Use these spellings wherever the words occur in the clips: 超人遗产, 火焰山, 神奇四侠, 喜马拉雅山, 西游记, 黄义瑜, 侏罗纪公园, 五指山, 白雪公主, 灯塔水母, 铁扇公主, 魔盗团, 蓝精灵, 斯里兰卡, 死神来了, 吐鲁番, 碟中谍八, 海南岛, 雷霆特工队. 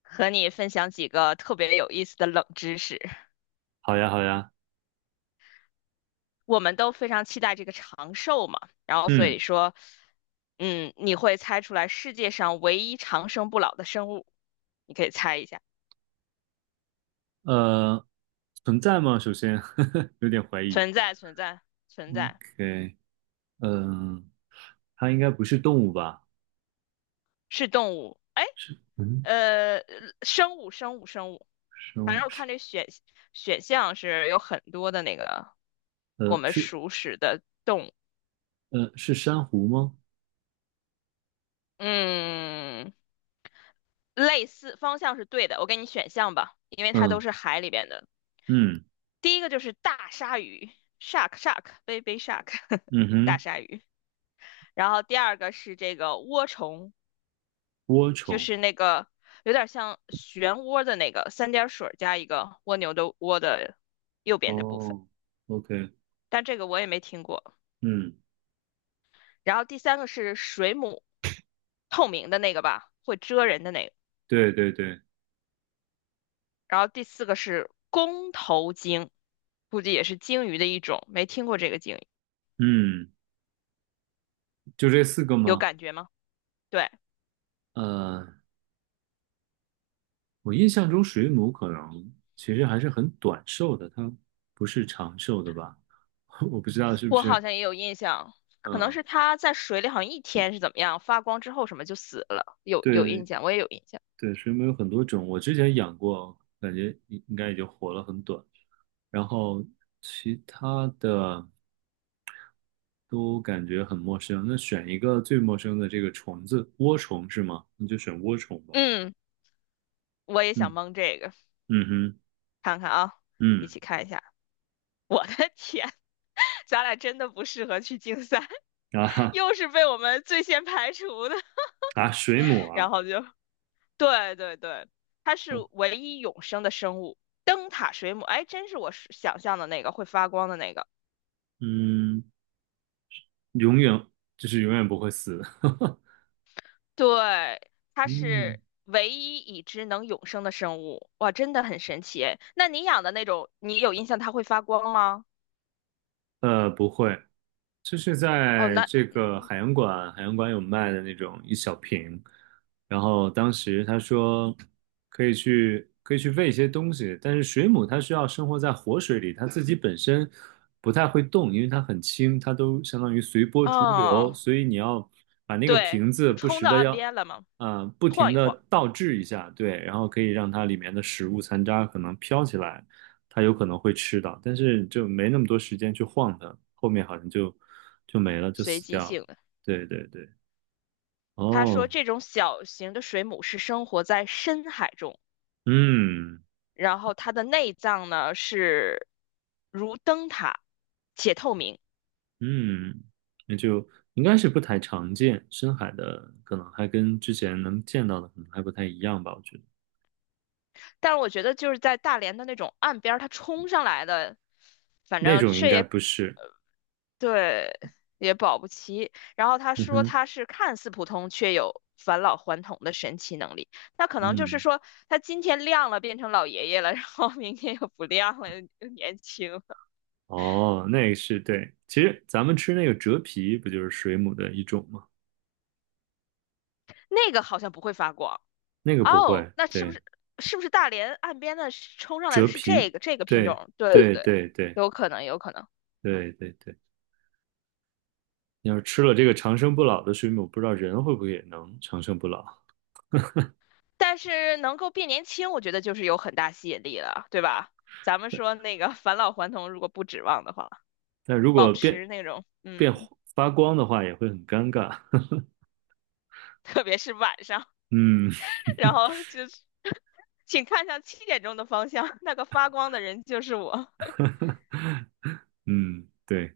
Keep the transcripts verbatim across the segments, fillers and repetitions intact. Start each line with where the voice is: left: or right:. left: 和你分享几个特别有意思的冷知识。
right: 好呀，好呀，
left: 我们都非常期待这个长寿嘛，然后所以
right: 嗯，
left: 说，嗯，你会猜出来世界上唯一长生不老的生物，你可以猜一下，
right: 呃，存在吗？首先 有点怀疑。
left: 存在存在存在，
right: OK，嗯，它应该不是动物吧？
left: 是动物，哎，
right: 嗯，
left: 呃，生物生物生物，
right: 生
left: 反
right: 物
left: 正我
right: 是，
left: 看这选选项是有很多的那个我
right: 呃，
left: 们
right: 是，
left: 熟识的动物，
right: 呃，是珊瑚吗？
left: 嗯。类似方向是对的，我给你选项吧，因为它都
right: 嗯
left: 是海里边的。
right: 嗯
left: 第一个就是大鲨鱼，shark shark baby shark，
right: 嗯
left: 大
right: 哼，
left: 鲨鱼。然后第二个是这个涡虫，
right: 涡
left: 就
right: 虫。
left: 是那个有点像漩涡的那个三点水加一个蜗牛的蜗的右边的部分，
right: 哦，OK，
left: 但这个我也没听过。
right: 嗯，
left: 然后第三个是水母，透明的那个吧，会蜇人的那个。
right: 对对对，
left: 然后第四个是弓头鲸，估计也是鲸鱼的一种，没听过这个鲸鱼，
right: 嗯，就这四个
left: 有
right: 吗？
left: 感觉吗？对，
right: 呃，我印象中水母可能其实还是很短寿的，它不是长寿的吧？我不知道是不
left: 我好
right: 是，
left: 像也有印象，可能
right: 嗯、
left: 是它在水里好像一天是怎么样，发光之后什么就死了，有有印
right: 对
left: 象，我也有印象。
right: 对，水母有很多种，我之前养过，感觉应应该也就活了很短。然后其他的都感觉很陌生。那选一个最陌生的这个虫子，涡虫是吗？你就选涡虫吧。
left: 嗯，我也想
right: 嗯
left: 蒙这个，
right: 嗯哼
left: 看看啊，一
right: 嗯
left: 起看一下。我的天，咱俩真的不适合去竞赛，
right: 啊 哈
left: 又是被我们最先排除的，
right: 啊，水母
left: 然
right: 啊，
left: 后就对对对，它是
right: 哦
left: 唯一永生的生物。灯塔水母，哎，真是我是想象的那个会发光的那个。
right: 嗯，永远就是永远不会死。
left: 对，它
right: 嗯
left: 是唯一已知能永生的生物，哇，真的很神奇诶。那你养的那种，你有印象它会发光吗？
right: 呃，不会，就是
left: 哦，
right: 在
left: 那
right: 这个海洋馆，海洋馆有卖的那种一小瓶，然后当时他说可以去可以去喂一些东西，但是水母它需要生活在活水里，它自己本身不太会动，因为它很轻，它都相当于随波逐流，
left: 哦，
right: 所以你要把那个
left: 对，
right: 瓶子
left: 就
right: 不
left: 冲
right: 时
left: 到
right: 的
left: 岸
right: 要，
left: 边了嘛，
right: 啊不停
left: 晃一
right: 的
left: 晃，
right: 倒置一下，对，然后可以让它里面的食物残渣可能飘起来，它有可能会吃到，但是就没那么多时间去晃它，后面好像就就没了，就
left: 随
right: 死
left: 机
right: 掉了。
left: 性的。
right: 对对对，
left: 他说，
right: 哦，
left: 这种小型的水母是生活在深海中，
right: 嗯
left: 然后它的内脏呢是如灯塔，且透明。
right: 嗯，那就应该是不太常见，深海的可能还跟之前能见到的可能还不太一样吧，我觉得
left: 但是我觉得就是在大连的那种岸边儿，它冲上来的，反
right: 那
left: 正
right: 种应
left: 这
right: 该
left: 也
right: 不是。
left: 对，也保不齐。然后他
right: 嗯
left: 说
right: 哼，
left: 他是看似普通，却有返老还童的神奇能力。那可能就是
right: 嗯，
left: 说他今天亮了，变成老爷爷了，然后明天又不亮了，又年轻了
right: 哦，那个是对，其实咱们吃那个折皮不就是水母的一种吗？
left: 那个好像不会发光。
right: 那个不
left: 哦，
right: 会，
left: 那是不
right: 对，
left: 是是不是大连岸边的是冲上来
right: 折
left: 的是这
right: 皮，
left: 个这个品
right: 对
left: 种？对对
right: 对
left: 对，
right: 对对
left: 有可能有可能，
right: 对对对。你要是吃了这个长生不老的水母，不知道人会不会也能长生不老。
left: 但是能够变年轻，我觉得就是有很大吸引力了，对吧？咱们说那个 返老还童，如果不指望的话，
right: 但如果
left: 保
right: 变
left: 持那种
right: 变
left: 嗯，
right: 发光的话，也会很尴尬。
left: 特别是晚上，
right: 嗯
left: 然后 就是 请看向七点钟的方向，那个发光的人就是我。
right: 嗯，对。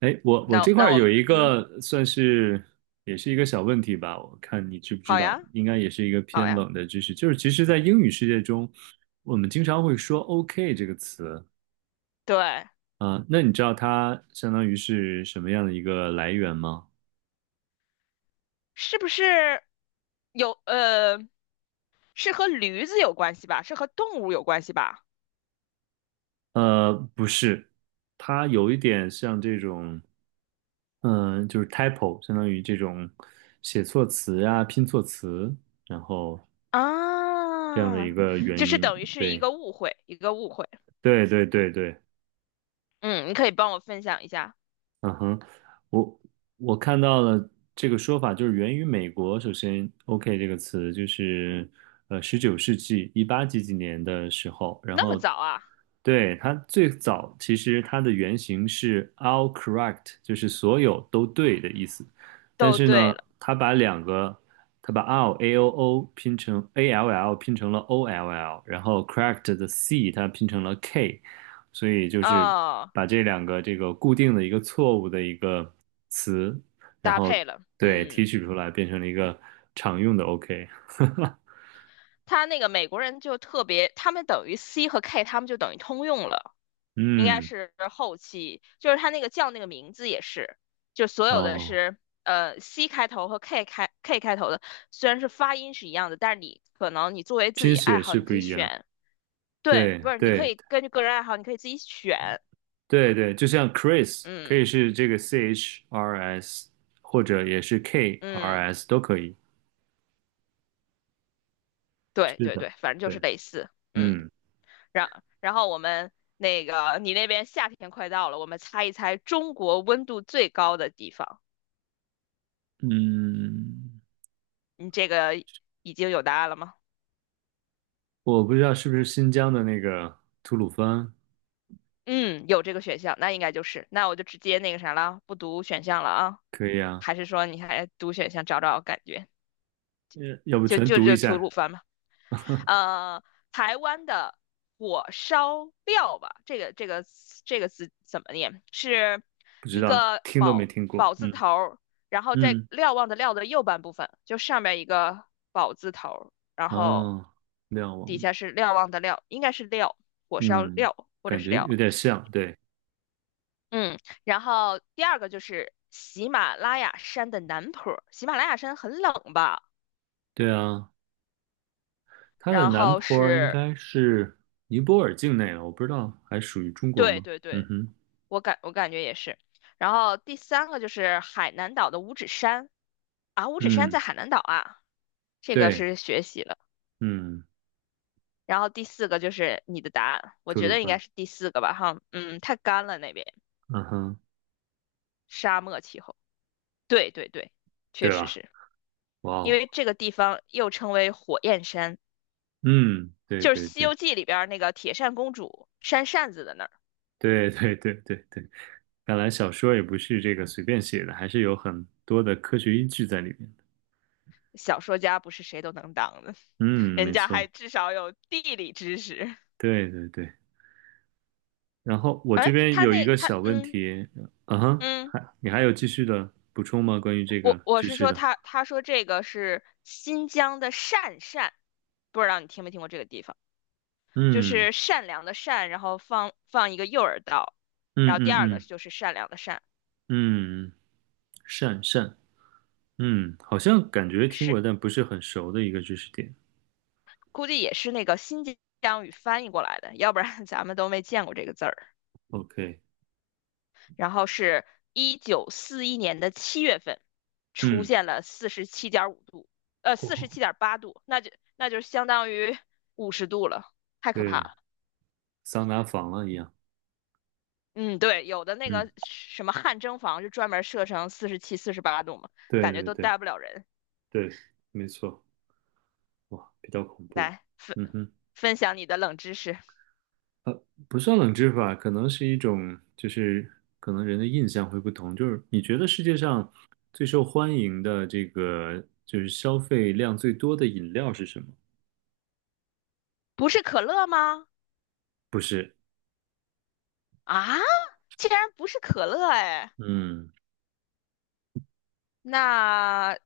right: 哎，我我
left: 那
right: 这块
left: 那
right: 儿
left: 我们
right: 有一
left: 嗯，
right: 个算是也是一个小问题吧，我看你知不知
left: 好
right: 道，
left: 呀
right: 应该也是一个
left: 好
right: 偏
left: 呀，
right: 冷的知识，就是其实，在英语世界中，我们经常会说 “OK” 这个词
left: 对，
right: 啊，那你知道它相当于是什么样的一个来源吗？
left: 是不是有呃？是和驴子有关系吧？是和动物有关系吧？
right: 呃，不是，它有一点像这种，嗯、就是 typo，相当于这种写错词呀、拼错词，然后这样的
left: 啊，
right: 一个
left: 就
right: 原
left: 是
right: 因。
left: 等于是一
right: 对，
left: 个误会，一个误会。
right: 对，对，对，对。
left: 嗯，你可以帮我分享一下。
right: 嗯哼，我我看到了这个说法，就是源于美国。首先，“OK” 这个词就是呃，十九世纪一八几几年的时候，然
left: 那么
right: 后
left: 早啊？
right: 对它最早其实它的原型是 “all correct”，就是所有都对的意思。但
left: 都
right: 是
left: 对
right: 呢，
left: 了，
right: 它把两个，它把 “all” A O O 拼成 A L L，拼成了 O L L，然后 “correct” 的 C 它拼成了 K，所以就是
left: 哦，
right: 把这两个这个固定的一个错误的一个词，然
left: 搭
right: 后
left: 配了。
right: 对提
left: 嗯，
right: 取出来，变成了一个常用的 OK。
left: 他那个美国人就特别，他们等于 C 和 K，他们就等于通用了，应该
right: 嗯，
left: 是后期，就是他那个叫那个名字也是，就所有的
right: 哦，
left: 是呃 C 开头和 K 开 K 开头的，虽然是发音是一样的，但是你可能你作为自
right: 拼
left: 己爱
right: 写
left: 好，
right: 是
left: 你
right: 不
left: 可以
right: 一样。
left: 选。对，
right: 对
left: 不是，你可
right: 对
left: 以根据个人爱好，你可以自己选。
right: 对对，就像 Chris 可
left: 嗯
right: 以是这个 C H R S，或者也是 K R
left: 嗯，
right: S 都可以。
left: 对
right: 是
left: 对
right: 的，
left: 对，反正就是
right: 对，
left: 类似。嗯，
right: 嗯
left: 然然后我们那个你那边夏天快到了，我们猜一猜中国温度最高的地方。
right: 嗯，
left: 你这个已经有答案了吗？
right: 我不知道是不是新疆的那个吐鲁番，
left: 嗯，有这个选项，那应该就是，那我就直接那个啥了，不读选项了啊？
right: 可以啊，
left: 还是说你还读选项找找感觉？
right: 要要不
left: 就
right: 全
left: 就
right: 读一
left: 就吐鲁
right: 下。
left: 番吧。呃，台湾的火烧料吧，这个这个这个字怎么念？是
right: 不知
left: 一
right: 道，
left: 个
right: 听都没
left: 宝
right: 听过。
left: 宝字
right: 嗯
left: 头儿然后在
right: 嗯，
left: 瞭望的瞭的右半部分，就上面一个宝字头儿然后
right: 哦，亮
left: 底
right: 王，
left: 下是瞭望的瞭，应该是料，火烧
right: 嗯，
left: 料或者
right: 感
left: 是
right: 觉有
left: 料。
right: 点像。对
left: 嗯，然后第二个就是喜马拉雅山的南坡儿喜马拉雅山很冷吧？
right: 对啊，它的
left: 然
right: 南
left: 后
right: 坡儿应
left: 是，
right: 该是尼泊尔境内了，我不知道还属于中国
left: 对
right: 吗？
left: 对
right: 嗯
left: 对，
right: 哼，
left: 我感我感觉也是。然后第三个就是海南岛的五指山啊，五指山在
right: 嗯，
left: 海南岛啊，这个
right: 对，
left: 是学习了。
right: 嗯，
left: 然后第四个就是你的答案，我
right: 吐
left: 觉
right: 鲁
left: 得应该
right: 番，
left: 是第四个吧，哈，嗯，太干了那边，
right: 嗯哼，
left: 沙漠气候。对对对，确
right: 对
left: 实
right: 了，
left: 是
right: 哇
left: 因
right: 哦，
left: 为这个地方又称为火焰山，
right: 嗯，对
left: 就是
right: 对
left: 《西
right: 对
left: 游记》里边儿那个铁扇公主扇扇子的那儿。
right: 对对对对对，看来小说也不是这个随便写的，还是有很多的科学依据在里面的。
left: 小说家不是谁都能当的，
right: 嗯，
left: 人
right: 没
left: 家还
right: 错，
left: 至少有地理知识。
right: 对对对。然后 我这
left: 哎，
right: 边
left: 他
right: 有一
left: 那
right: 个
left: 他
right: 小问
left: 嗯
right: 题，嗯哼，
left: 嗯。
right: 还你还有继续的补充吗？关于这
left: 我
right: 个
left: 我
right: 知
left: 是
right: 识
left: 说
right: 的，
left: 他他说这个是新疆的善善，不知道你听没听过这个地方，就
right: 嗯
left: 是善良的善，然后放放一个右耳道，
right: 嗯
left: 然后
right: 嗯
left: 第二个
right: 嗯
left: 就是善良的善，
right: 嗯，善善，嗯，好像感觉听
left: 是
right: 过，但不是很熟的一个知识点。
left: 估计也是那个新疆语翻译过来的，要不然 咱们都没见过这个字儿。
right: OK，
left: 然后是一九四一年的七月份，出
right: 嗯，
left: 现了四十七点五度，呃，四十
right: 哦，
left: 七点八度，那就那就相当于五十度了，太可怕
right: 对，
left: 了。
right: 桑拿房了一样，
left: 嗯，对，有的那
right: 嗯，
left: 个什么汗蒸房就专门设成四十七、四十八度嘛，
right: 对
left: 感觉
right: 对
left: 都
right: 对
left: 待不了人。
right: 对，没错，哇，比较恐怖，
left: 来分
right: 嗯哼。
left: 分享你的冷知识，
right: 不算冷知识吧，可能是一种，就是可能人的印象会不同。就是你觉得世界上最受欢迎的这个，就是消费量最多的饮料是什么？
left: 不是可乐吗？
right: 不是，
left: 啊，竟然不是可乐哎！
right: 嗯，
left: 那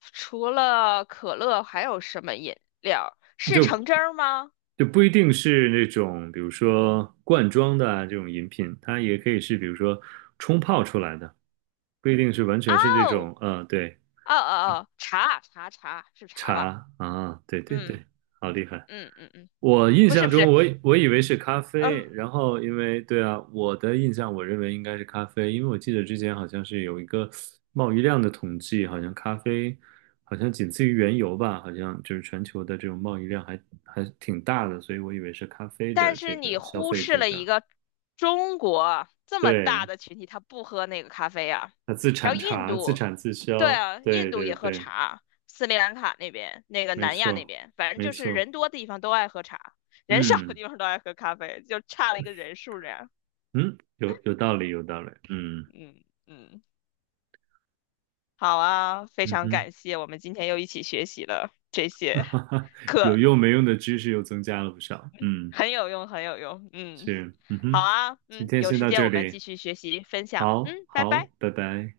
left: 除了可乐还有什么饮料？是橙
right: 就
left: 汁儿吗？
right: 就不一定是那种，比如说罐装的啊这种饮品，它也可以是，比如说冲泡出来的，不一定是完全是这
left: 哦，
right: 种，呃，对，
left: 哦哦哦，茶茶茶是茶吧？
right: 茶啊，对对
left: 嗯
right: 对，好厉害。
left: 嗯嗯嗯，
right: 我印
left: 不是
right: 象
left: 不
right: 中
left: 是，
right: 我以我以为是咖
left: 嗯。
right: 啡，然后因为对啊，我的印象我认为应该是咖啡，因为我记得之前好像是有一个贸易量的统计，好像咖啡好像仅次于原油吧，好像就是全球的这种贸易量还还挺大的，所以我以为是咖啡的
left: 但是
right: 这个
left: 你
right: 消
left: 忽
right: 费
left: 视
right: 最
left: 了一
right: 大。
left: 个中国这么大
right: 对，
left: 的群体，他不喝那个咖啡啊。
right: 它自
left: 然后
right: 产
left: 印
right: 茶，自
left: 度，
right: 产自
left: 对
right: 销，
left: 啊，印
right: 对
left: 度
right: 对
left: 也喝
right: 对，
left: 茶，斯里兰卡那边，那个
right: 没
left: 南亚那
right: 错
left: 边，反正
right: 没
left: 就是
right: 错，
left: 人多的地方都爱喝茶，人少的
right: 嗯
left: 地方都爱喝咖啡，就差了一个人数这样。
right: 嗯，有有道理有道理，嗯
left: 嗯嗯，好啊，非
right: 嗯
left: 常
right: 哼。
left: 感谢，我们今天又一起学习了这些
right: 有
left: 课，
right: 用没用的知识又增加了不少。嗯，
left: 很有用，很有用。嗯，
right: 是，嗯
left: 好
right: 哼，
left: 啊，
right: 今
left: 嗯，
right: 天
left: 有
right: 先
left: 时
right: 到
left: 间
right: 这
left: 我们
right: 里，
left: 继续学习分享。嗯，
right: 好
left: 拜
right: 好，
left: 拜。
right: 拜拜。